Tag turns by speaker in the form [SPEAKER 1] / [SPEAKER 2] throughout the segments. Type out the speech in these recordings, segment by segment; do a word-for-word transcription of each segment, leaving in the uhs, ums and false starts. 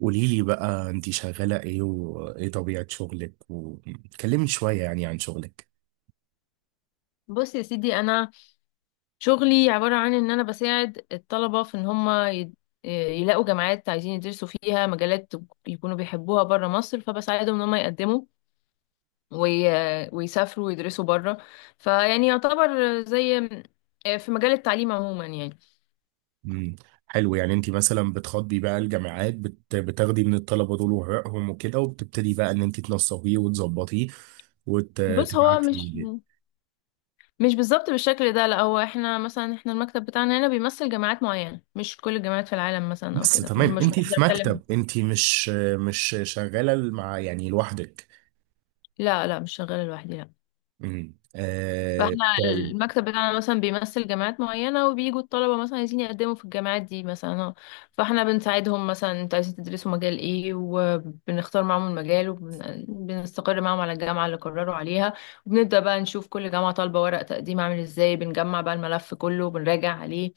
[SPEAKER 1] قولي لي بقى، انت شغالة ايه وايه طبيعة شغلك؟ وكلمني شوية يعني عن شغلك.
[SPEAKER 2] بص يا سيدي، انا شغلي عباره عن ان انا بساعد الطلبه في ان هم يلاقوا جامعات عايزين يدرسوا فيها مجالات يكونوا بيحبوها بره مصر، فبساعدهم ان هم يقدموا وي... ويسافروا ويدرسوا بره. فيعني يعتبر زي، في مجال التعليم عموما يعني.
[SPEAKER 1] امم. حلو. يعني انت مثلا بتخاطبي بقى الجامعات، بت... بتاخدي من الطلبة دول ورقهم وكده، وبتبتدي بقى ان انت تنسقيه وتظبطيه
[SPEAKER 2] بص
[SPEAKER 1] وتبعتي.
[SPEAKER 2] هو مش مش بالظبط بالشكل ده، لا. هو احنا مثلا، احنا المكتب بتاعنا هنا بيمثل جامعات معينه، مش كل الجامعات في العالم مثلا او
[SPEAKER 1] بس
[SPEAKER 2] كده. مش
[SPEAKER 1] تمام.
[SPEAKER 2] مش
[SPEAKER 1] انت
[SPEAKER 2] بقدر
[SPEAKER 1] في
[SPEAKER 2] اتكلم.
[SPEAKER 1] مكتب، انت مش مش شغالة مع يعني لوحدك؟
[SPEAKER 2] لا لا، مش شغاله لوحدي، لا.
[SPEAKER 1] امم، آه...
[SPEAKER 2] فاحنا
[SPEAKER 1] طيب.
[SPEAKER 2] المكتب بتاعنا مثلا بيمثل جامعات معينة، وبيجوا الطلبة مثلا عايزين يقدموا في الجامعات دي مثلا، اه. فاحنا بنساعدهم مثلا، انتوا عايزين تدرسوا مجال ايه، وبنختار معاهم المجال وبنستقر معاهم على الجامعة اللي قرروا عليها. وبنبدأ بقى نشوف كل جامعة طالبة ورق تقديم عامل ازاي، بنجمع بقى الملف كله وبنراجع عليه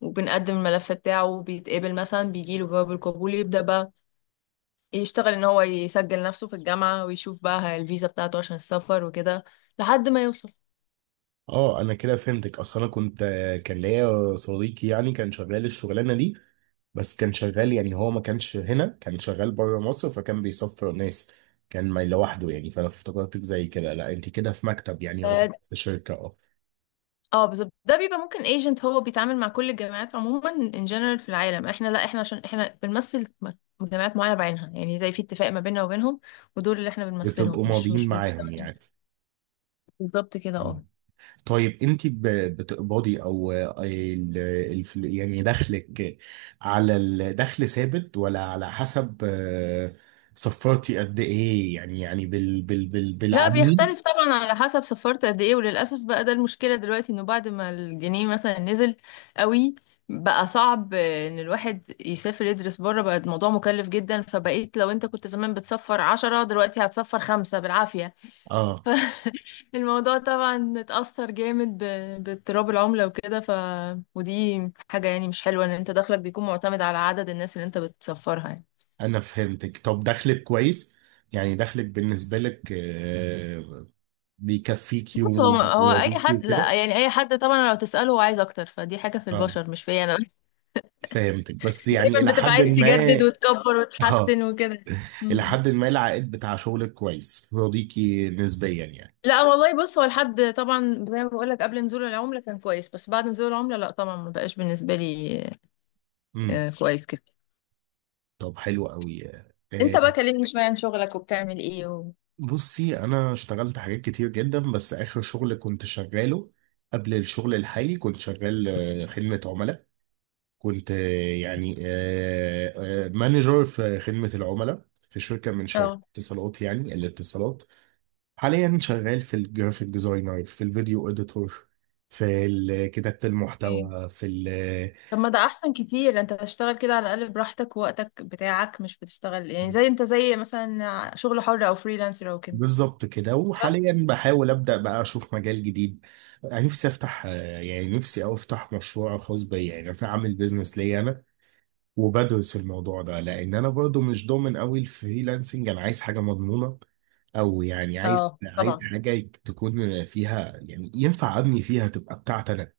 [SPEAKER 2] وبنقدم الملف بتاعه، وبيتقبل مثلا بيجيله جواب القبول يبدأ بقى يشتغل ان هو يسجل نفسه في الجامعة، ويشوف بقى الفيزا بتاعته عشان السفر وكده لحد ما يوصل.
[SPEAKER 1] اه، انا كده فهمتك. اصلا انا كنت كان ليا صديقي يعني كان شغال الشغلانة دي، بس كان شغال يعني هو ما كانش هنا، كان شغال بره مصر، فكان بيسفر ناس، كان ما لوحده يعني. فانا افتكرتك زي كده، لا انت كده في مكتب يعني يعتبر في شركه. اه.
[SPEAKER 2] اه بالظبط، ده بيبقى ممكن ايجنت، هو بيتعامل مع كل الجامعات عموما ان جنرال في العالم. احنا لا، احنا عشان احنا بنمثل م- جامعات معينه بعينها، يعني زي في اتفاق ما بيننا وبينهم. ودول اللي احنا بنمثلهم،
[SPEAKER 1] بتبقوا
[SPEAKER 2] مش
[SPEAKER 1] ماضيين
[SPEAKER 2] مش
[SPEAKER 1] معاهم
[SPEAKER 2] بنشتغل.
[SPEAKER 1] يعني.
[SPEAKER 2] بالظبط كده،
[SPEAKER 1] مم.
[SPEAKER 2] اه.
[SPEAKER 1] طيب، انت ب- بتقبضي او آه، ال- الف- يعني دخلك، على الدخل ثابت ولا على حسب آه، صفرتي قد ايه؟ يعني يعني بال بال بال
[SPEAKER 2] لا،
[SPEAKER 1] بالعميل.
[SPEAKER 2] بيختلف طبعا على حسب سفرت قد ايه. وللاسف بقى ده المشكله دلوقتي، انه بعد ما الجنيه مثلا نزل قوي، بقى صعب آه، ان الواحد يسافر يدرس بره. بقى الموضوع مكلف جدا، فبقيت لو انت كنت زمان بتسفر عشرة دلوقتي هتسفر خمسة بالعافية.
[SPEAKER 1] اه،
[SPEAKER 2] الموضوع طبعا اتأثر جامد ب- باضطراب العملة وكده. ف ودي حاجة يعني مش حلوة، ان انت دخلك بيكون معتمد على عدد الناس اللي انت بتسفرها يعني.
[SPEAKER 1] انا فهمتك. طب دخلك كويس؟ يعني دخلك بالنسبة لك آه، بيكفيكي
[SPEAKER 2] بص هو هو اي
[SPEAKER 1] ويرضيكي
[SPEAKER 2] حد، لا
[SPEAKER 1] وكده؟
[SPEAKER 2] يعني اي حد طبعا لو تسأله هو عايز اكتر، فدي حاجة في
[SPEAKER 1] اه،
[SPEAKER 2] البشر مش فيا انا بس.
[SPEAKER 1] فهمتك. بس يعني
[SPEAKER 2] دايما
[SPEAKER 1] الى
[SPEAKER 2] بتبقى
[SPEAKER 1] حد
[SPEAKER 2] عايز
[SPEAKER 1] ما.
[SPEAKER 2] تجدد وتكبر
[SPEAKER 1] اه،
[SPEAKER 2] وتحسن وكده.
[SPEAKER 1] الى
[SPEAKER 2] مم.
[SPEAKER 1] حد ما العائد بتاع شغلك كويس يرضيكي نسبيا يعني.
[SPEAKER 2] لا والله، بص هو لحد طبعا زي ما بقول لك قبل نزول العملة كان كويس، بس بعد نزول العملة لا طبعا، ما بقاش بالنسبة لي.
[SPEAKER 1] امم.
[SPEAKER 2] آه، كويس كده.
[SPEAKER 1] طب حلو قوي.
[SPEAKER 2] انت
[SPEAKER 1] آه،
[SPEAKER 2] بقى كلمني شوية عن شغلك وبتعمل ايه و...
[SPEAKER 1] بصي، انا اشتغلت حاجات كتير جدا. بس اخر شغل كنت شغاله قبل الشغل الحالي كنت شغال آه، خدمة عملاء. كنت آه، يعني آه، آه، مانجر في خدمة العملاء في شركة من
[SPEAKER 2] اه.
[SPEAKER 1] شركات اتصالات، يعني الاتصالات. حاليا شغال في الجرافيك ديزاينر، في الفيديو اديتور، في ال- كتابة المحتوى، في ال-
[SPEAKER 2] طب ما ده احسن كتير، انت تشتغل كده على الاقل براحتك ووقتك بتاعك، مش بتشتغل يعني زي، انت زي مثلا شغل حر او فريلانسر او كده.
[SPEAKER 1] بالظبط كده.
[SPEAKER 2] صح.
[SPEAKER 1] وحاليا بحاول أبدأ بقى أشوف مجال جديد. نفسي أفتح آه، يعني نفسي أو أفتح مشروع خاص بيا، يعني أعمل بيزنس ليا أنا. وبدرس الموضوع ده لان انا برضو مش ضامن قوي الفريلانسنج، انا عايز حاجه مضمونه. او يعني عايز
[SPEAKER 2] اه
[SPEAKER 1] عايز
[SPEAKER 2] طبعا.
[SPEAKER 1] حاجه تكون فيها يعني ينفع ابني فيها، تبقى بتاعتي انا.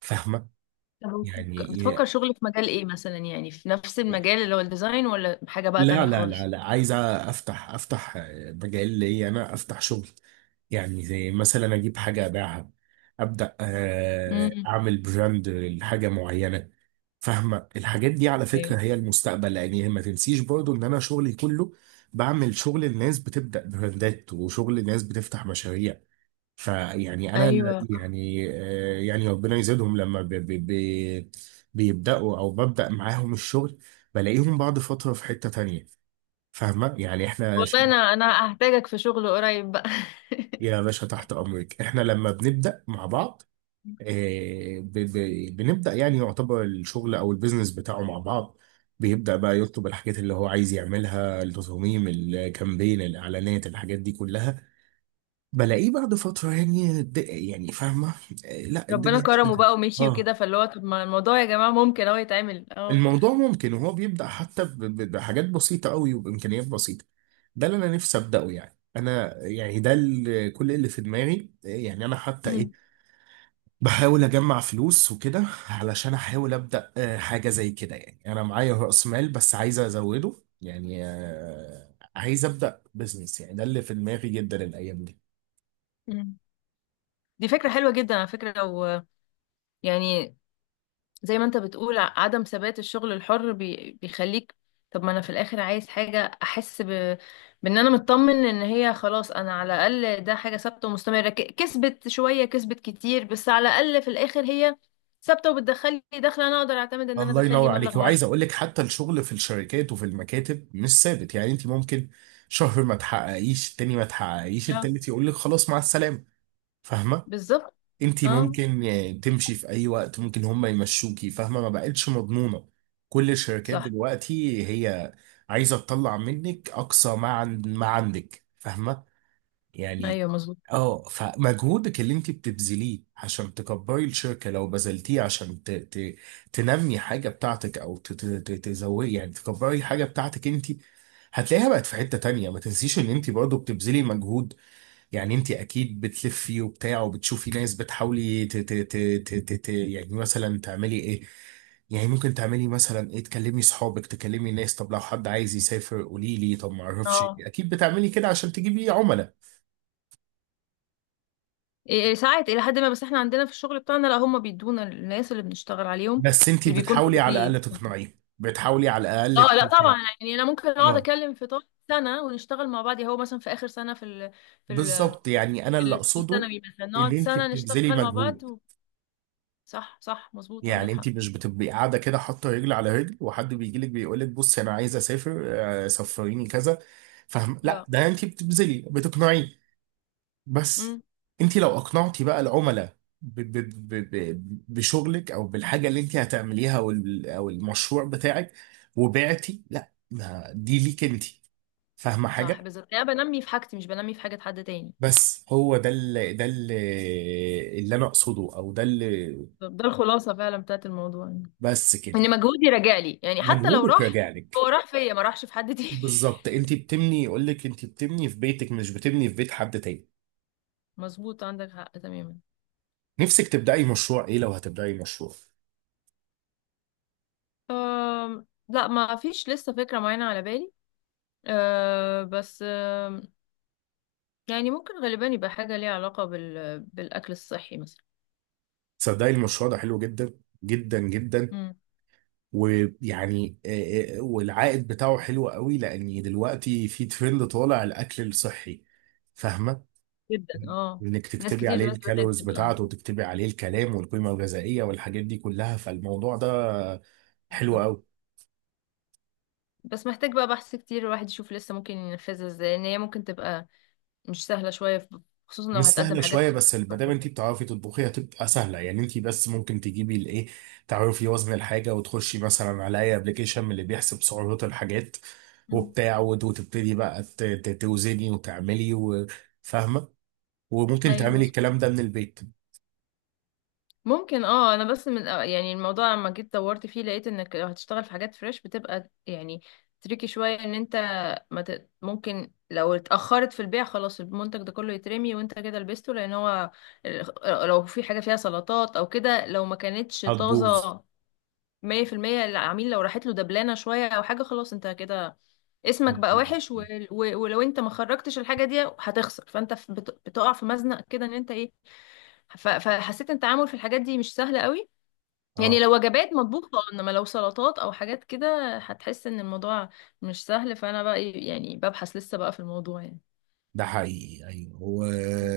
[SPEAKER 1] فاهمه؟
[SPEAKER 2] طب
[SPEAKER 1] يعني
[SPEAKER 2] وبتفك- بتفكر
[SPEAKER 1] إيه؟
[SPEAKER 2] شغل في مجال ايه مثلا؟ يعني في نفس المجال اللي هو الديزاين، ولا حاجة بقى
[SPEAKER 1] لا،
[SPEAKER 2] تانية
[SPEAKER 1] لا، لا،
[SPEAKER 2] خالص؟
[SPEAKER 1] لا، عايز افتح افتح مجال لي انا، افتح شغل. يعني زي مثلا اجيب حاجه ابيعها، ابدا آه،
[SPEAKER 2] امم.
[SPEAKER 1] اعمل براند لحاجه معينه. فاهمه، الحاجات دي على فكره
[SPEAKER 2] ايوه.
[SPEAKER 1] هي المستقبل، لان هي ما تنسيش برضو ان انا شغلي كله بعمل شغل الناس بتبدا براندات وشغل الناس بتفتح مشاريع. فيعني انا
[SPEAKER 2] ايوه صح.
[SPEAKER 1] يعني آه، يعني ربنا يزيدهم لما بي بي بي بيبداوا او ببدا معاهم الشغل، بلاقيهم بعد فتره في حته تانية. فاهمة؟ يعني احنا ش-
[SPEAKER 2] والله انا انا هحتاجك في شغل قريب بقى.
[SPEAKER 1] يا باشا تحت امرك. احنا لما بنبدأ مع بعض آه، ب- ب- بنبدأ، يعني يعتبر الشغل او البيزنس بتاعه مع بعض بيبدأ بقى يطلب الحاجات اللي هو عايز يعملها، التصاميم، الكامبين، الاعلانات، الحاجات دي كلها. بلاقيه بعد فترة يعني د- يعني. فاهمة؟ آه، لا،
[SPEAKER 2] ربنا
[SPEAKER 1] الدنيا
[SPEAKER 2] كرمه
[SPEAKER 1] اشتغلت.
[SPEAKER 2] بقى ومشي
[SPEAKER 1] اه،
[SPEAKER 2] وكده، فاللي هو طب ما الموضوع يا جماعة ممكن اهو يتعمل، اه.
[SPEAKER 1] الموضوع ممكن. وهو بيبدأ حتى ب- ب- بحاجات بسيطة قوي وبإمكانيات بسيطة. ده اللي أنا نفسي أبدأه، يعني أنا يعني ده ال- كل اللي في دماغي. يعني أنا حتى إيه،
[SPEAKER 2] أمم،
[SPEAKER 1] بحاول أجمع فلوس وكده علشان أحاول أبدأ آه، حاجة زي كده. يعني أنا معايا رأس مال بس عايز أزوده. يعني آه، عايز أبدأ بزنس يعني، ده اللي في دماغي جدا الأيام دي.
[SPEAKER 2] أمم. دي فكرة حلوة جدا على فكرة. لو يعني زي ما انت بتقول، ع- عدم ثبات الشغل الحر بي... بيخليك، طب ما انا في الاخر عايز حاجة احس ب... بان انا مطمن، ان هي خلاص انا على الاقل ده حاجة ثابتة ومستمرة. ك... كسبت شوية كسبت كتير، بس على الاقل في الاخر هي ثابتة وبتدخل لي دخل، انا اقدر اعتمد ان انا
[SPEAKER 1] الله
[SPEAKER 2] ادخل لي
[SPEAKER 1] ينور عليك.
[SPEAKER 2] مبلغ
[SPEAKER 1] وعايز
[SPEAKER 2] معين.
[SPEAKER 1] اقول لك، حتى الشغل في الشركات وفي المكاتب مش ثابت. يعني انت ممكن شهر ما تحققيش، التاني ما تحققيش،
[SPEAKER 2] آه،
[SPEAKER 1] التالت يقول لك خلاص مع السلامه. فاهمه؟
[SPEAKER 2] بالظبط.
[SPEAKER 1] انت
[SPEAKER 2] اه.
[SPEAKER 1] ممكن آه، تمشي في اي وقت، ممكن هم يمشوكي. فاهمه؟ ما بقتش مضمونه. كل الشركات
[SPEAKER 2] صح.
[SPEAKER 1] دلوقتي هي عايزه تطلع منك اقصى ما عن ما عندك. فاهمه؟ يعني.
[SPEAKER 2] ايوه مظبوط.
[SPEAKER 1] اه. فمجهودك اللي انت بتبذليه عشان تكبري الشركة، لو بذلتيه عشان ت... ت... تنمي حاجة بتاعتك، او ت... ت... ت- تزودي يعني تكبري حاجة بتاعتك انت، هتلاقيها بقت في حتة تانية. ما تنسيش ان انت برضه بتبذلي مجهود، يعني انت اكيد بتلفي وبتاع وبتشوفي ناس، بتحاولي ت... ت... ت... ت... ت... ت... يعني مثلا تعملي ايه، يعني ممكن تعملي مثلا ايه، تكلمي صحابك، تكلمي ناس، طب لو حد عايز يسافر قولي لي، طب ما اعرفش
[SPEAKER 2] اه.
[SPEAKER 1] إيه. اكيد بتعملي كده عشان تجيبي عملاء.
[SPEAKER 2] إيه- إيه، ساعات الى حد ما. بس احنا عندنا في الشغل بتاعنا لا، هم بيدونا الناس اللي بنشتغل عليهم،
[SPEAKER 1] بس انت
[SPEAKER 2] اللي بيكونوا
[SPEAKER 1] بتحاولي على
[SPEAKER 2] اوريدي.
[SPEAKER 1] الاقل تقنعيه، بتحاولي على الاقل
[SPEAKER 2] اه
[SPEAKER 1] ت-
[SPEAKER 2] لا طبعا،
[SPEAKER 1] ت-
[SPEAKER 2] يعني انا ممكن اقعد
[SPEAKER 1] اه
[SPEAKER 2] اكلم في طول سنه ونشتغل مع بعض، يعني هو مثلا في اخر سنه في ال... في ال...
[SPEAKER 1] بالظبط، يعني انا
[SPEAKER 2] في
[SPEAKER 1] اللي
[SPEAKER 2] ال- في
[SPEAKER 1] اقصده.
[SPEAKER 2] الثانوي مثلا،
[SPEAKER 1] ان
[SPEAKER 2] نقعد
[SPEAKER 1] انت
[SPEAKER 2] سنه
[SPEAKER 1] بتبذلي
[SPEAKER 2] نشتغل مع بعض
[SPEAKER 1] مجهود.
[SPEAKER 2] و... صح صح مظبوط عندك
[SPEAKER 1] يعني انت
[SPEAKER 2] حق.
[SPEAKER 1] مش بتبقي قاعده كده حاطه رجل على رجل، وحد بيجي لك بيقول لك بصي انا عايز اسافر آه، سفريني كذا. فاهم؟ لا،
[SPEAKER 2] لا.
[SPEAKER 1] ده انت بتبذلي، بتقنعيه. بس.
[SPEAKER 2] امم.
[SPEAKER 1] انت لو اقنعتي بقى العملاء ب- ب- ب- ب- بشغلك او بالحاجه اللي انت هتعمليها، او ال- أو المشروع بتاعك، وبعتي، لا، ما دي ليك انت. فاهمه؟
[SPEAKER 2] صح
[SPEAKER 1] حاجه.
[SPEAKER 2] بالظبط، يعني انا بنمي في حاجتي مش بنمي في حاجه حد تاني.
[SPEAKER 1] بس هو ده، اللي ده اللي اللي انا اقصده، او ده اللي.
[SPEAKER 2] طب ده الخلاصه فعلا بتاعت الموضوع، يعني
[SPEAKER 1] بس
[SPEAKER 2] ان
[SPEAKER 1] كده.
[SPEAKER 2] مجهودي راجع لي، يعني حتى لو
[SPEAKER 1] مجهودك
[SPEAKER 2] راح
[SPEAKER 1] راجع
[SPEAKER 2] هو
[SPEAKER 1] لك.
[SPEAKER 2] راح فيا ما راحش في حد تاني.
[SPEAKER 1] بالظبط، انت بتبني، يقول لك انت بتبني في بيتك مش بتبني في بيت حد تاني.
[SPEAKER 2] مظبوط عندك حق تماما.
[SPEAKER 1] نفسك تبداي مشروع ايه لو هتبداي مشروع؟
[SPEAKER 2] أم... لا، ما فيش لسه فكره معينه على بالي، أه بس. يعني ممكن غالبا يبقى حاجة ليها علاقة بال... بالأكل الصحي مثلا.
[SPEAKER 1] صدقي، المشروع ده حلو جدا جدا جدا.
[SPEAKER 2] امم.
[SPEAKER 1] ويعني آه، آه، والعائد بتاعه حلو قوي، لان دلوقتي في ترند طالع الاكل الصحي. فاهمه؟
[SPEAKER 2] جدا اه.
[SPEAKER 1] انك
[SPEAKER 2] ناس
[SPEAKER 1] تكتبي
[SPEAKER 2] كتير
[SPEAKER 1] عليه
[SPEAKER 2] دلوقتي بدأت
[SPEAKER 1] الكالوريز
[SPEAKER 2] تبقى
[SPEAKER 1] بتاعته، وتكتبي عليه الكلام والقيمه الغذائيه والحاجات دي كلها، فالموضوع ده حلو
[SPEAKER 2] بالظبط.
[SPEAKER 1] قوي.
[SPEAKER 2] بس محتاج بقى بحث كتير، الواحد يشوف لسه ممكن ينفذها ازاي، لأن هي ممكن تبقى مش سهلة شوية في- خصوصا لو
[SPEAKER 1] مش
[SPEAKER 2] هتقدم
[SPEAKER 1] سهله
[SPEAKER 2] حاجات
[SPEAKER 1] شويه،
[SPEAKER 2] في...
[SPEAKER 1] بس ما دام انت بتعرفي تطبخي هتبقى سهله. يعني انت بس ممكن تجيبي الايه، تعرفي وزن الحاجه وتخشي مثلا على اي ابلكيشن من اللي بيحسب سعرات الحاجات
[SPEAKER 2] أمم.
[SPEAKER 1] وبتاع، وت- وتبتدي بقى ت- ت- توزني وتعملي و- فاهمه؟ وممكن
[SPEAKER 2] ايوه
[SPEAKER 1] تعملي
[SPEAKER 2] مظبوط.
[SPEAKER 1] الكلام ده من البيت.
[SPEAKER 2] ممكن اه. انا بس من آه، يعني الموضوع لما جيت دورت فيه لقيت انك لو هتشتغل في حاجات فريش بتبقى يعني تريكي شوية، ان انت ما ت... ممكن لو اتأخرت في البيع خلاص المنتج ده كله يترمي، وانت كده لبسته، لان هو ال- لو في حاجة فيها سلطات او كده، لو ما كانتش
[SPEAKER 1] هتبوظ.
[SPEAKER 2] طازة مية في المية، العميل لو راحت له دبلانة شوية او حاجة خلاص انت كده اسمك بقى
[SPEAKER 1] هتبوظ.
[SPEAKER 2] وحش و... و... ولو انت ما خرجتش الحاجة دي هتخسر، فانت في- بت... بتقع في مزنق كده، ان انت ايه، ف... فحسيت ان التعامل في الحاجات دي مش سهل قوي. يعني
[SPEAKER 1] اه،
[SPEAKER 2] لو وجبات مطبوخة، انما لو سلطات او حاجات كده هتحس ان الموضوع مش سهل. فانا بقى إيه، يعني ببحث لسه بقى في الموضوع يعني.
[SPEAKER 1] ده حقيقي. ايوه هو
[SPEAKER 2] مم.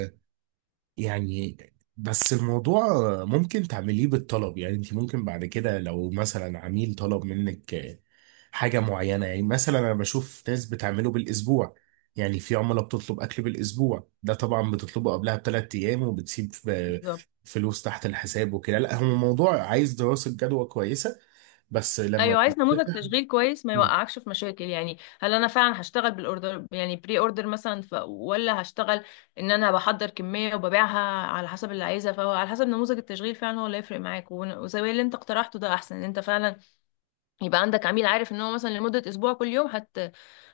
[SPEAKER 1] يعني. بس الموضوع ممكن تعمليه بالطلب، يعني انت ممكن بعد كده لو مثلا عميل طلب منك حاجة معينة، يعني مثلا انا بشوف ناس بتعمله بالاسبوع. يعني في عملاء بتطلب اكل بالاسبوع، ده طبعا بتطلبه قبلها بثلاث ايام وبتسيب ب-
[SPEAKER 2] بالظبط.
[SPEAKER 1] فلوس تحت الحساب وكده. لا هو موضوع عايز دراسة جدوى كويسة. بس لما
[SPEAKER 2] ايوه عايز نموذج
[SPEAKER 1] بت-
[SPEAKER 2] تشغيل كويس ما يوقعكش في مشاكل. يعني هل انا فعلا هشتغل بالاوردر، يعني بري اوردر مثلا، ف... ولا هشتغل ان انا بحضر كميه وببيعها على حسب اللي عايزها؟ فهو على حسب نموذج التشغيل فعلا، هو اللي هيفرق معاك. ون- وزي اللي انت اقترحته ده احسن، ان انت فعلا يبقى عندك عميل عارف ان هو مثلا لمدة اسبوع كل يوم هت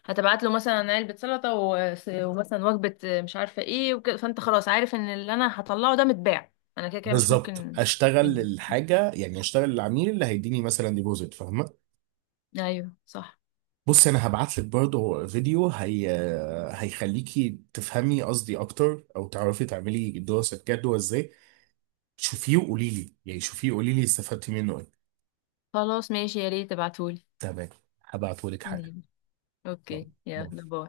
[SPEAKER 2] هتبعت له مثلا علبة سلطة و... ومثلا وجبة مش عارفة ايه وكده، فانت خلاص عارف ان اللي انا هطلعه ده متباع، انا كده كده مش
[SPEAKER 1] بالظبط،
[SPEAKER 2] ممكن
[SPEAKER 1] اشتغل
[SPEAKER 2] مني.
[SPEAKER 1] الحاجة، يعني اشتغل العميل اللي هيديني مثلا ديبوزيت. فاهمة؟
[SPEAKER 2] ايوه صح.
[SPEAKER 1] بص، انا هبعت لك برضه فيديو، هي هيخليكي تفهمي قصدي اكتر او تعرفي تعملي دراسة جدوى ازاي. شوفيه وقولي لي، يعني شوفيه وقولي لي استفدتي منه ايه.
[SPEAKER 2] خلاص ماشي، يا ريت تبعتهولي.
[SPEAKER 1] تمام. هبعته لك حالا.
[SPEAKER 2] مم.
[SPEAKER 1] يلا،
[SPEAKER 2] اوكي،
[SPEAKER 1] باي.
[SPEAKER 2] يلا باي.